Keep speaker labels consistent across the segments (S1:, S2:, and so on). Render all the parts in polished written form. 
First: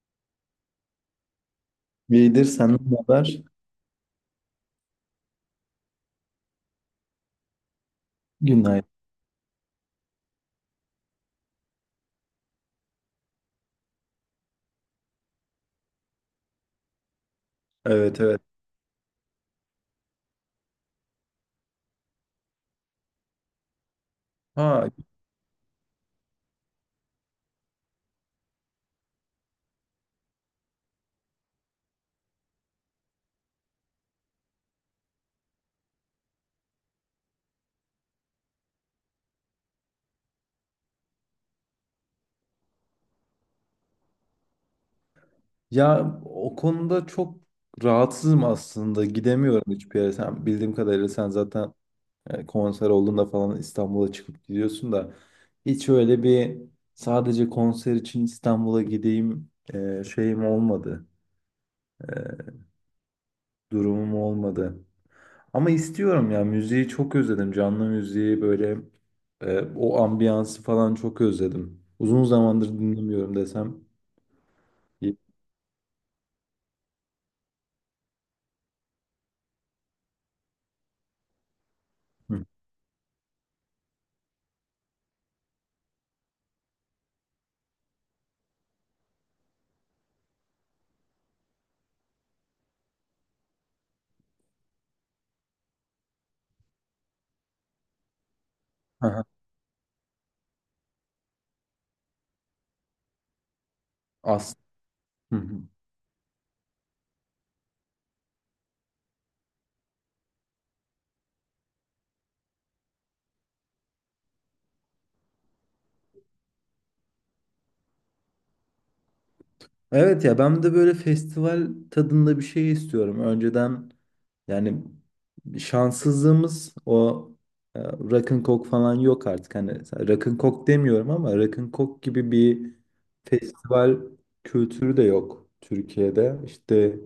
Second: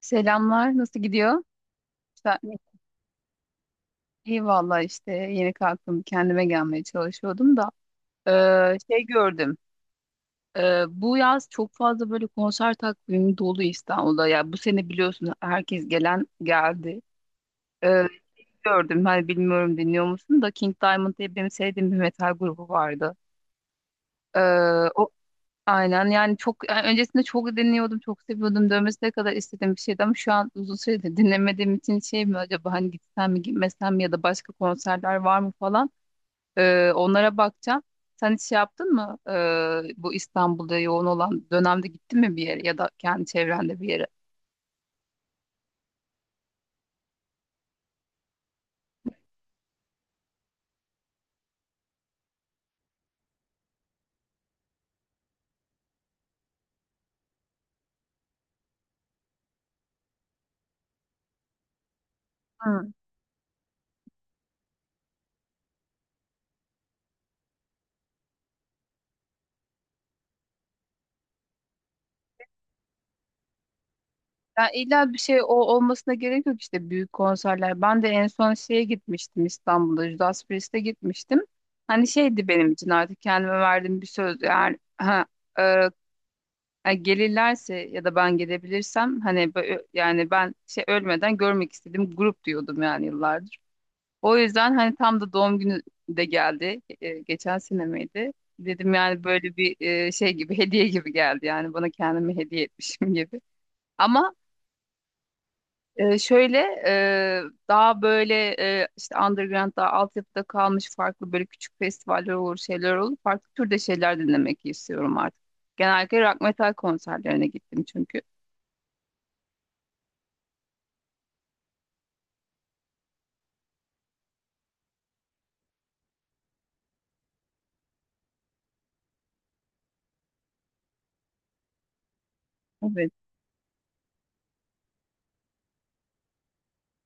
S1: Selamlar, nasıl gidiyor? Sen-
S2: İyidir, senden ne haber?
S1: İyi valla işte yeni kalktım, kendime gelmeye çalışıyordum da
S2: Günaydın.
S1: şey gördüm. Bu yaz çok fazla böyle konser takvimi dolu İstanbul'da. Ya bu sene biliyorsun herkes gelen geldi. Eee,
S2: Evet evet.
S1: gördüm, hani bilmiyorum dinliyor musun da King Diamond diye benim sevdiğim bir metal grubu vardı. Eee,
S2: Ha
S1: Aynen yani çok yani öncesinde çok dinliyordum, çok seviyordum, dövmesine kadar istediğim bir şeydi ama şu an uzun süredir dinlemediğim için şey mi acaba hani gitsem mi gitmesem mi ya da başka konserler var mı falan. Onlara bakacağım. Sen hiç şey yaptın mı? Bu İstanbul'da yoğun olan dönemde gittin mi bir yere ya da kendi çevrende bir yere?
S2: ya o konuda çok rahatsızım aslında. Gidemiyorum hiçbir yere. Sen bildiğim kadarıyla sen zaten konser olduğunda falan İstanbul'a çıkıp gidiyorsun da hiç öyle bir sadece konser için İstanbul'a gideyim şeyim olmadı. E, Durumum olmadı. Ama istiyorum ya müziği çok özledim. Canlı müziği böyle o ambiyansı falan çok özledim. Uzun zamandır dinlemiyorum desem.
S1: Ya illa bir şey o olmasına gerek yok, işte büyük konserler. Ben de en son şeye gitmiştim, İstanbul'da Judas Priest'e gitmiştim. Hani
S2: Hı.
S1: şeydi benim için artık kendime verdiğim bir söz. Yani e, ha, gelirlerse ya da ben gelebilirsem hani yani ben şey ölmeden görmek istediğim grup diyordum yani yıllardır. O yüzden hani tam da doğum günü de geldi. Geçen sene miydi? Dedim yani
S2: Aha,
S1: böyle bir şey gibi hediye gibi geldi yani, bana kendimi hediye etmişim gibi. Ama
S2: as. Hı hı.
S1: şöyle e, daha böyle işte underground, daha altyapıda kalmış farklı böyle küçük festivaller olur, şeyler olur. Farklı türde şeyler dinlemek istiyorum artık. Genellikle rock metal konserlerine gittim çünkü.
S2: Evet ya ben de böyle festival tadında bir şey istiyorum. Önceden yani şanssızlığımız o rock'n'cock falan yok artık. Hani rock'n'cock demiyorum ama rock'n'cock gibi bir
S1: Evet,
S2: festival kültürü de yok Türkiye'de. İşte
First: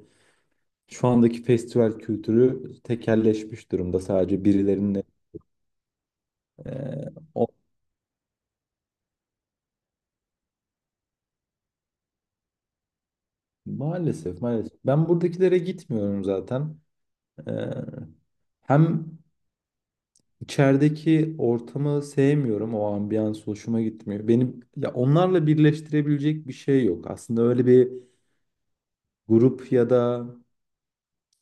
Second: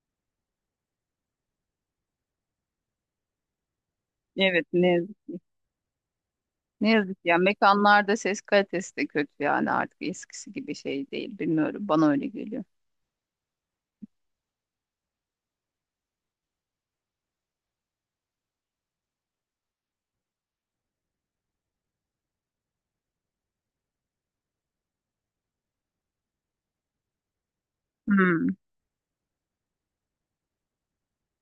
S2: şu andaki festival kültürü tekelleşmiş durumda. Sadece
S1: evet ne
S2: birilerinin
S1: yazık,
S2: e,
S1: ne yazık ya.
S2: o-
S1: Mekanlarda ses kalitesi de kötü yani, artık eskisi gibi şey değil bilmiyorum. Bana öyle geliyor.
S2: maalesef maalesef. Ben buradakilere gitmiyorum zaten. E, Hem İçerideki ortamı sevmiyorum. O ambiyans hoşuma gitmiyor. Benim ya onlarla birleştirebilecek bir şey yok. Aslında öyle bir
S1: Hmm,
S2: grup ya da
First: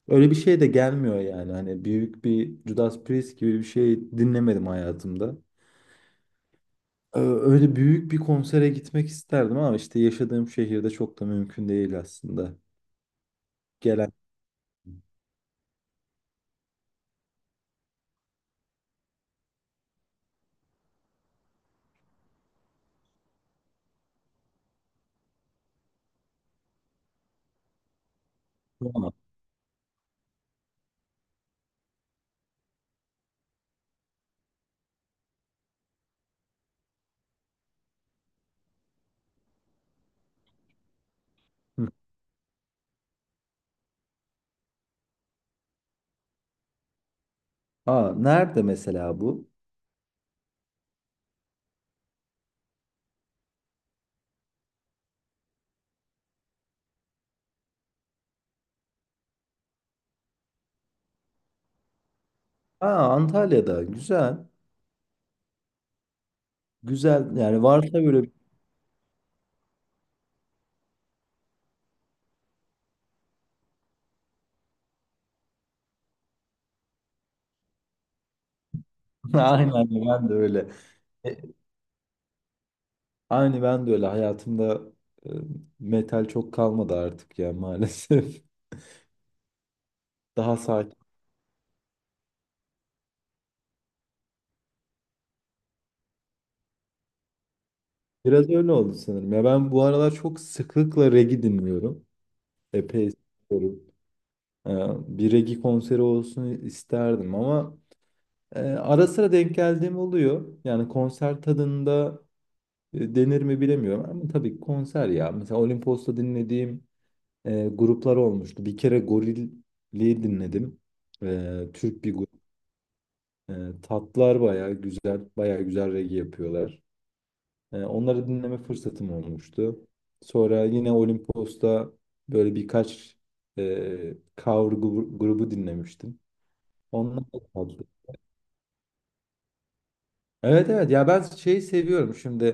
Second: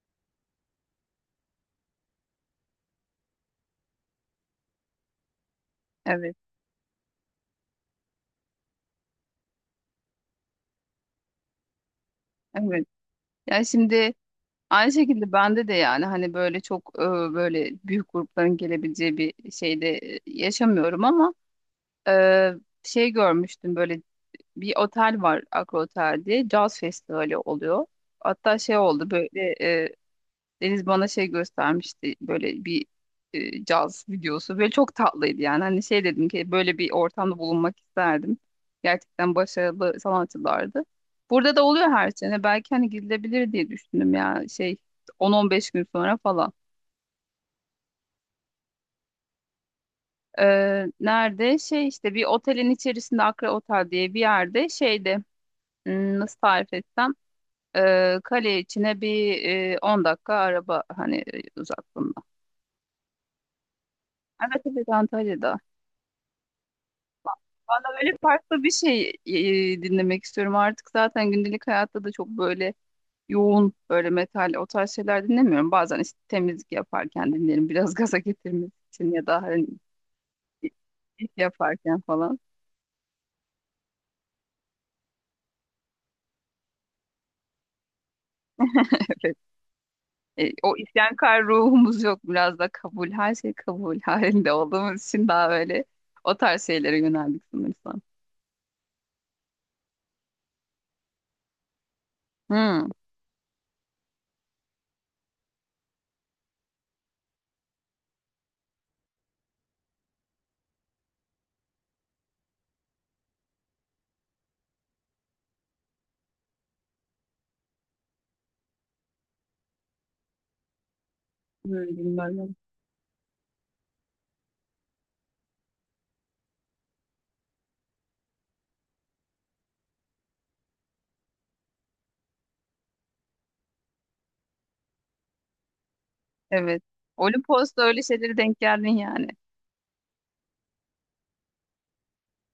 S2: öyle bir şey de gelmiyor yani. Hani büyük bir Judas Priest gibi bir şey dinlemedim hayatımda.
S1: evet,
S2: Öyle büyük bir konsere gitmek isterdim ama işte yaşadığım şehirde çok da mümkün değil aslında.
S1: evet. Yani
S2: Gelen
S1: şimdi aynı şekilde bende de yani hani böyle çok böyle büyük grupların gelebileceği bir şeyde yaşamıyorum ama Ee, şey görmüştüm, böyle bir otel var Akro Otel diye, caz festivali oluyor. Hatta şey oldu
S2: ama.
S1: böyle, e, Deniz bana şey göstermişti, böyle bir caz videosu. Böyle çok tatlıydı yani. Hani şey dedim ki böyle bir ortamda bulunmak isterdim. Gerçekten başarılı sanatçılardı. Burada da oluyor
S2: Hı.
S1: her sene. Belki hani gidilebilir diye düşündüm ya şey, 10-15 gün sonra falan.
S2: Aa, nerede mesela bu?
S1: Nerede? Şey işte bir otelin içerisinde, Akra Otel diye bir yerde, şeyde. Nasıl tarif etsem, kale içine bir 10 dakika araba hani uzaklığında.
S2: Aa, Antalya'da. Güzel.
S1: Evet evet, Antalya'da.
S2: Güzel. Yani
S1: Valla
S2: varsa
S1: böyle
S2: böyle.
S1: farklı bir şey dinlemek istiyorum artık, zaten gündelik hayatta da çok böyle yoğun, böyle metal, o tarz şeyler dinlemiyorum. Bazen işte temizlik yaparken dinlerim biraz gaza getirmek için ya da hani
S2: Aynen ben de öyle.
S1: iş
S2: E,
S1: yaparken falan.
S2: Aynı ben de öyle hayatımda e, metal çok kalmadı artık ya maalesef.
S1: Evet. E,
S2: Daha
S1: o
S2: sakin.
S1: isyankar ruhumuz yok. Biraz da kabul, her şey kabul halinde olduğumuz için daha böyle o tarz şeylere yöneldik sanırsam.
S2: Biraz öyle oldu sanırım. Ya ben bu aralar çok sıklıkla reggae dinliyorum.
S1: Hmm,
S2: Epey dinliyorum. E, Bir reggae konseri olsun isterdim ama ara sıra denk geldiğim oluyor. Yani konser tadında denir mi bilemiyorum ama tabii konser ya. Mesela Olimpos'ta dinlediğim gruplar olmuştu. Bir kere Gorilli'yi dinledim.
S1: Öyle
S2: Türk bir grup.
S1: bilmem.
S2: E, Tatlar bayağı güzel, bayağı güzel reggae yapıyorlar. Onları dinleme fırsatım olmuştu. Sonra yine Olimpos'ta böyle birkaç e, cover grubu dinlemiştim.
S1: Evet.
S2: Onlar da
S1: Olimpos'ta
S2: tatlı.
S1: öyle şeylere denk geldin yani.
S2: Evet evet ya ben şeyi seviyorum şimdi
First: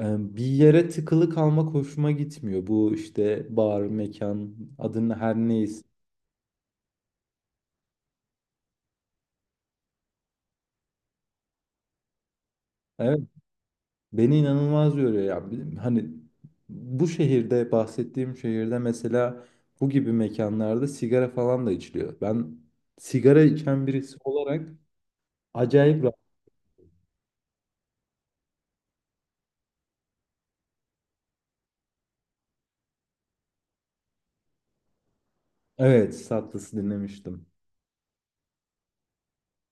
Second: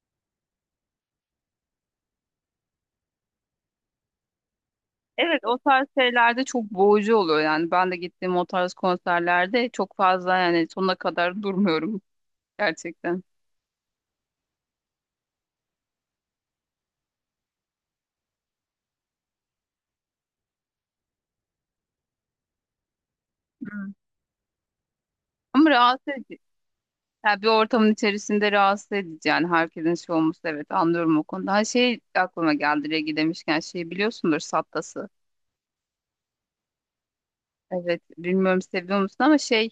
S2: bir yere tıkılı kalmak hoşuma gitmiyor. Bu işte bar, mekan adını her
S1: Evet, o
S2: neyse.
S1: tarz şeylerde çok boğucu oluyor yani. Ben de gittiğim o tarz konserlerde çok fazla yani sonuna kadar durmuyorum
S2: Evet,
S1: gerçekten.
S2: beni inanılmaz yoruyor ya. Hani bu şehirde bahsettiğim şehirde mesela bu gibi mekanlarda sigara falan da içiliyor. Ben sigara içen
S1: Hmm.
S2: birisi olarak
S1: Ama
S2: acayip
S1: rahatsız
S2: rahat.
S1: edici. Yani bir ortamın içerisinde rahatsız edici yani, herkesin şey olması, evet anlıyorum o konuda. Ha, şey aklıma geldi, Regi demişken şey biliyorsundur Sattas'ı.
S2: Evet, Sattas'ı dinlemiştim.
S1: Evet bilmiyorum seviyor musun ama şey,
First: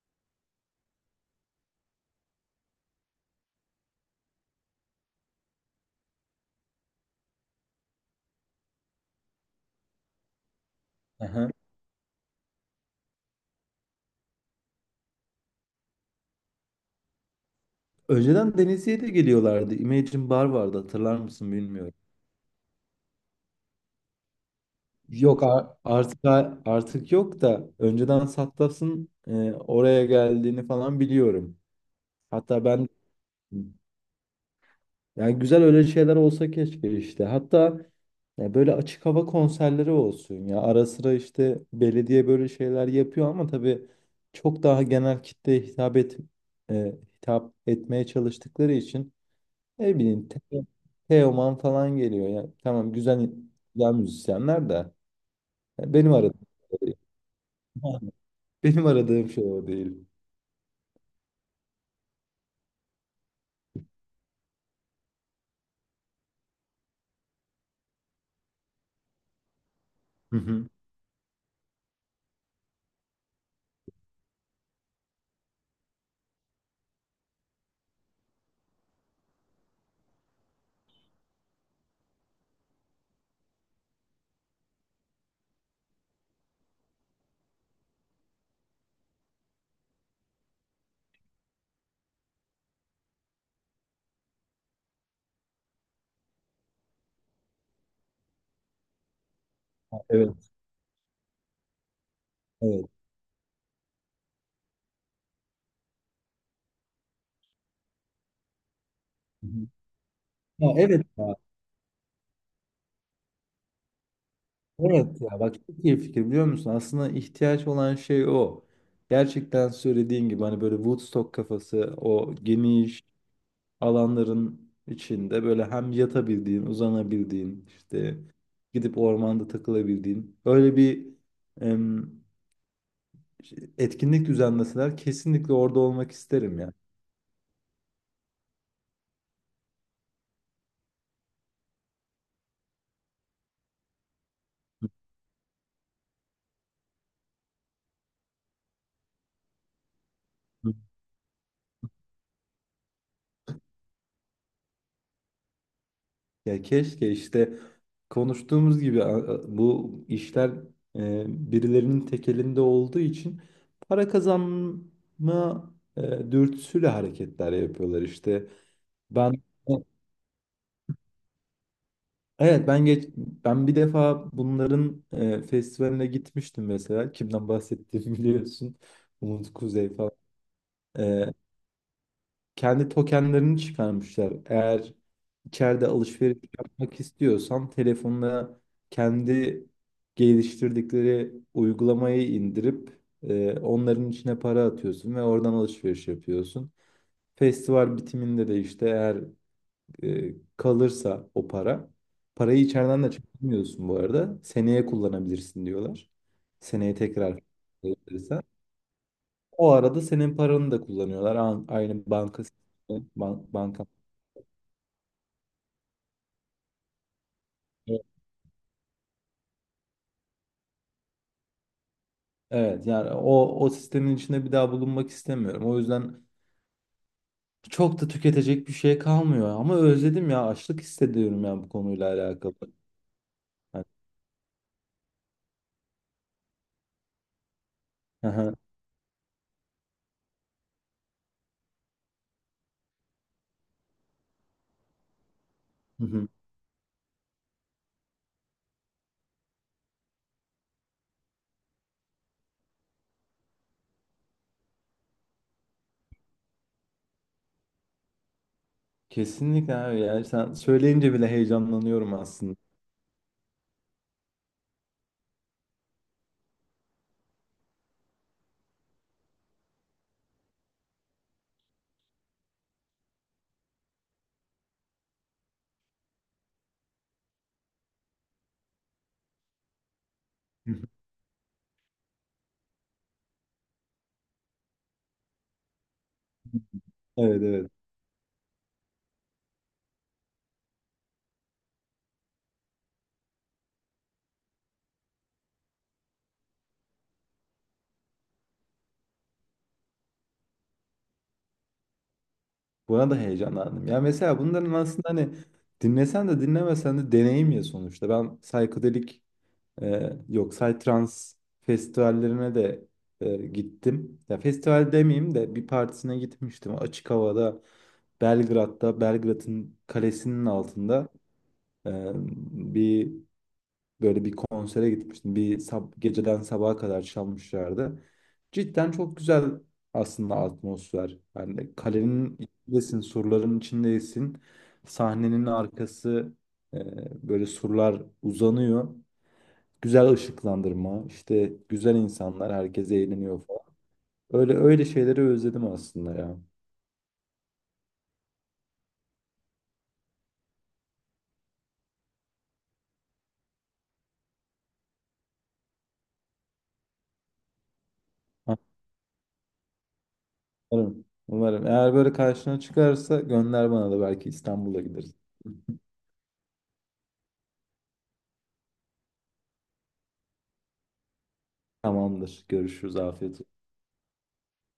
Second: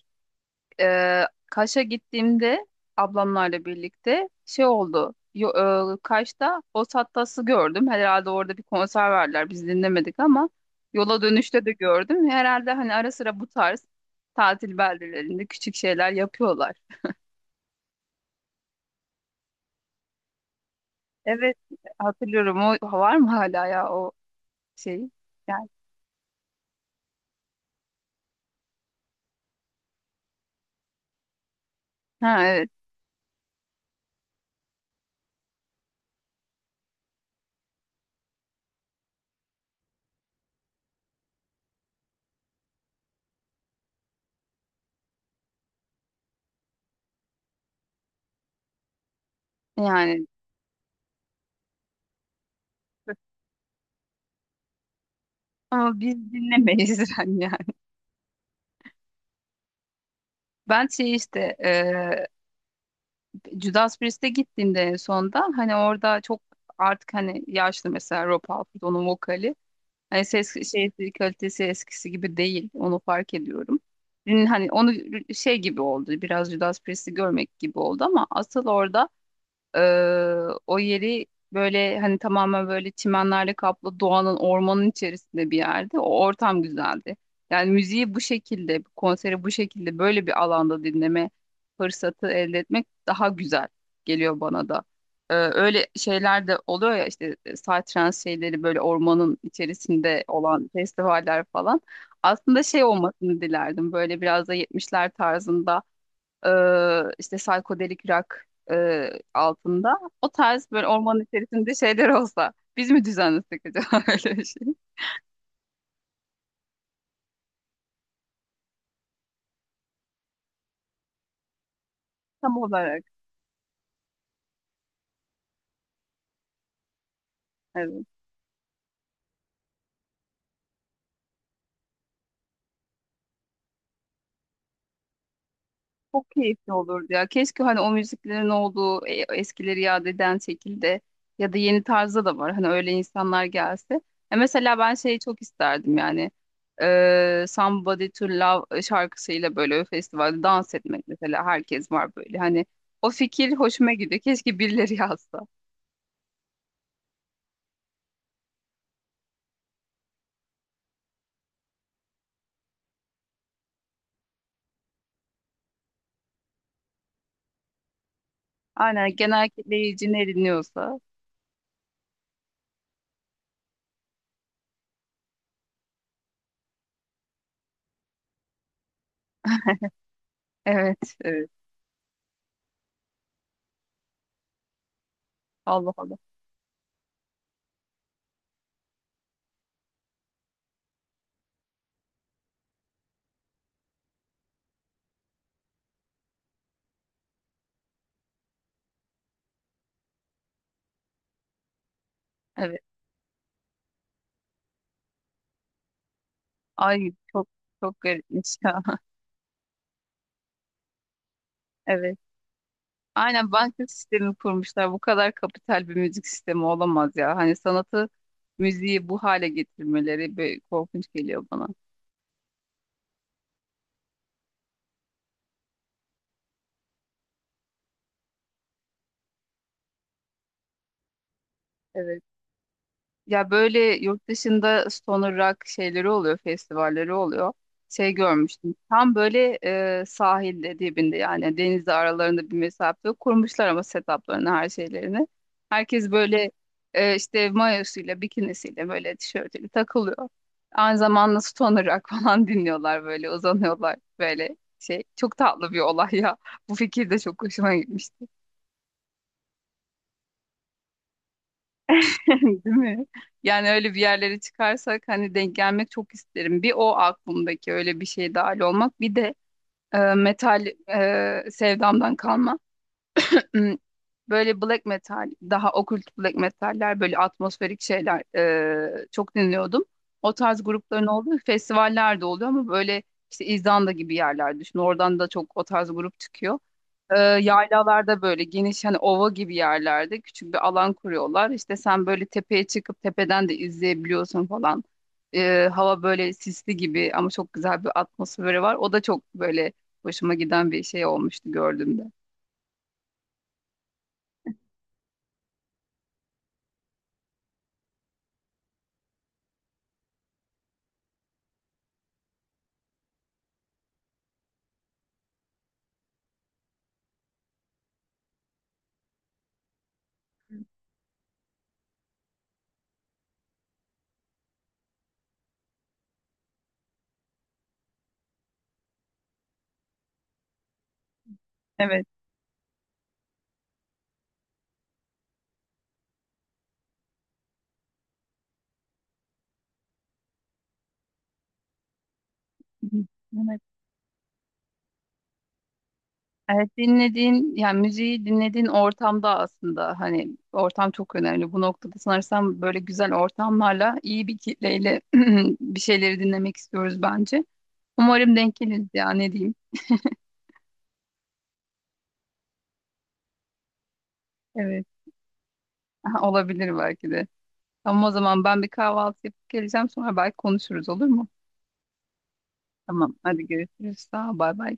S1: e, Kaş'a gittiğimde ablamlarla birlikte şey oldu. Yo, Kaş'ta Os gördüm. Herhalde orada bir konser verdiler. Biz dinlemedik ama yola
S2: Aha.
S1: dönüşte de gördüm. Herhalde hani ara sıra bu tarz tatil beldelerinde küçük şeyler yapıyorlar.
S2: Önceden Denizli'ye de geliyorlardı. Imagine Bar vardı hatırlar mısın
S1: Evet,
S2: bilmiyorum.
S1: hatırlıyorum. O var mı hala ya, o şey?
S2: Yok
S1: Yani,
S2: artık yok da önceden Sattas'ın oraya geldiğini falan biliyorum.
S1: ha
S2: Hatta
S1: evet
S2: ben yani güzel öyle şeyler olsa keşke işte. Hatta ya böyle açık hava konserleri olsun ya. Ara sıra işte belediye böyle şeyler yapıyor ama tabii çok daha genel kitleye hitap etmeye çalıştıkları için ne
S1: yani,
S2: bileyim Teoman falan geliyor ya. Tamam güzel güzel müzisyenler de ya
S1: ama
S2: benim
S1: biz
S2: aradığım şey o değil.
S1: dinlemeyiz yani.
S2: Benim aradığım şey o değil.
S1: Ben şey işte Judas Priest'e gittiğimde en sonda hani orada çok, artık hani yaşlı mesela, Rob Halford, onun vokali. Hani
S2: Hı hı.
S1: ses şey kalitesi eskisi gibi değil. Onu fark ediyorum. Hani onu şey gibi oldu. Biraz Judas Priest'i görmek gibi oldu ama asıl orada ee, o yeri, böyle hani tamamen böyle çimenlerle kaplı, doğanın, ormanın içerisinde bir yerde. O ortam güzeldi. Yani müziği bu şekilde, konseri bu şekilde böyle bir alanda dinleme fırsatı elde etmek daha güzel geliyor bana da. Öyle şeyler de oluyor ya, işte psytrance şeyleri, böyle ormanın içerisinde
S2: Evet,
S1: olan festivaller falan. Aslında şey
S2: evet.
S1: olmasını dilerdim, böyle biraz da 70'ler tarzında e, işte psikodelik rock
S2: Hı hı.
S1: altında. O tarz
S2: Ya
S1: böyle
S2: evet.
S1: ormanın içerisinde şeyler olsa, biz mi düzenlesek acaba öyle bir şey?
S2: Evet ya bak çok iyi fikir biliyor musun? Aslında ihtiyaç olan şey o. Gerçekten söylediğin gibi hani böyle Woodstock kafası o
S1: Tam olarak.
S2: geniş alanların içinde böyle hem yatabildiğin, uzanabildiğin,
S1: Evet.
S2: işte gidip ormanda takılabildiğin öyle bir em, şey, etkinlik düzenleseler kesinlikle orada olmak
S1: Çok
S2: isterim
S1: keyifli
S2: ya.
S1: olurdu ya. Keşke hani o müziklerin olduğu, eskileri yad eden şekilde ya da yeni tarzda da var. Hani öyle insanlar gelse. Mesela ben şeyi çok isterdim yani. Somebody to Love şarkısıyla böyle festivalde dans etmek mesela, herkes var böyle. Hani o fikir hoşuma gidiyor. Keşke birileri yazsa.
S2: Ya keşke işte konuştuğumuz gibi bu işler e, birilerinin tek elinde olduğu için para kazanma dürtüsüyle hareketler yapıyorlar işte.
S1: Aynen,
S2: Ben
S1: genel kitleyici ne dinliyorsa.
S2: evet ben geç ben bir defa bunların festivaline gitmiştim mesela. Kimden bahsettiğimi biliyorsun. Umut Kuzey falan.
S1: Evet,
S2: E,
S1: evet.
S2: Kendi tokenlerini çıkarmışlar. Eğer içeride
S1: Allah Allah.
S2: alışveriş yapmak istiyorsan telefonuna kendi geliştirdikleri uygulamayı indirip onların içine para atıyorsun ve oradan alışveriş yapıyorsun. Festival bitiminde de işte eğer kalırsa o para, parayı
S1: Evet.
S2: içeriden de çıkarmıyorsun bu arada. Seneye kullanabilirsin diyorlar. Seneye
S1: Ay
S2: tekrar
S1: çok çok
S2: kullanabilirsen.
S1: garipmiş ya.
S2: O arada senin paranı da kullanıyorlar. Aynı
S1: Evet.
S2: banka
S1: Aynen
S2: banka.
S1: banka sistemi kurmuşlar. Bu kadar kapital bir müzik sistemi olamaz ya. Hani sanatı, müziği bu hale getirmeleri böyle korkunç geliyor bana.
S2: Evet yani o sistemin içinde bir daha bulunmak istemiyorum. O yüzden çok da tüketecek bir şey kalmıyor ama özledim ya açlık hissediyorum ya bu konuyla
S1: Evet.
S2: alakalı.
S1: Ya böyle
S2: Yani,
S1: yurt dışında stoner rock şeyleri oluyor, festivalleri oluyor. Şey
S2: aha,
S1: görmüştüm. Tam böyle, sahilde dibinde yani, denizle aralarında bir mesafe yok. Kurmuşlar ama setuplarını, her şeylerini.
S2: hı
S1: Herkes
S2: hı.
S1: böyle işte mayosuyla, bikinisiyle, böyle tişörtüyle takılıyor. Aynı zamanda stoner rock falan dinliyorlar, böyle uzanıyorlar, böyle şey. Çok tatlı bir olay ya. Bu fikir de çok hoşuma gitmişti.
S2: Kesinlikle abi ya sen söyleyince bile heyecanlanıyorum aslında.
S1: Değil mi? Yani öyle bir yerlere çıkarsak hani denk gelmek çok isterim. Bir, o aklımdaki öyle bir şey, dahil olmak. Bir de metal sevdamdan kalma. Hmm, Böyle black metal, daha okült black metaller, böyle atmosferik şeyler çok dinliyordum. O tarz
S2: Hı hı.
S1: grupların olduğu festivaller de oluyor ama böyle işte İzlanda gibi yerler düşün. Oradan da çok o tarz grup çıkıyor,
S2: Evet evet.
S1: yaylalarda böyle geniş hani ova gibi yerlerde küçük bir alan kuruyorlar. İşte sen böyle tepeye çıkıp tepeden de izleyebiliyorsun falan. Hava böyle sisli gibi ama çok güzel bir atmosferi var. O da çok böyle hoşuma giden bir şey olmuştu gördüğümde.
S2: Buna da heyecanlandım. Ya mesela bunların aslında hani dinlesen de dinlemesen de deneyim ya sonuçta. Ben psikodelik yok Psytrance festivallerine de gittim. Ya festival demeyeyim de bir partisine gitmiştim. Açık havada Belgrad'da Belgrad'ın kalesinin altında e, bir böyle bir konsere gitmiştim. Bir geceden sabaha kadar çalmışlardı. Cidden çok güzel aslında atmosfer. Yani
S1: Evet.
S2: kalenin içindesin, surların içindesin. Sahnenin arkası e, böyle surlar uzanıyor. Güzel ışıklandırma, işte güzel insanlar, herkes
S1: Hı hı.
S2: eğleniyor
S1: Evet.
S2: falan. Öyle öyle şeyleri özledim aslında ya.
S1: Evet, dinlediğin yani müziği dinlediğin ortamda aslında hani ortam çok önemli. Bu noktada sanırsam böyle güzel ortamlarla, iyi bir kitleyle bir şeyleri dinlemek istiyoruz bence. Umarım denk
S2: Ha,
S1: geliriz ya, ne diyeyim.
S2: umarım. Umarım. Eğer böyle karşına çıkarsa gönder bana da belki İstanbul'a
S1: Evet.
S2: gideriz.
S1: Olabilir belki de. Ama o zaman ben bir kahvaltı yapıp geleceğim, sonra belki konuşuruz, olur mu?
S2: Tamamdır. Görüşürüz.
S1: Tamam.
S2: Afiyet
S1: Hadi
S2: olsun.
S1: görüşürüz. Sağ ol. Bay bay.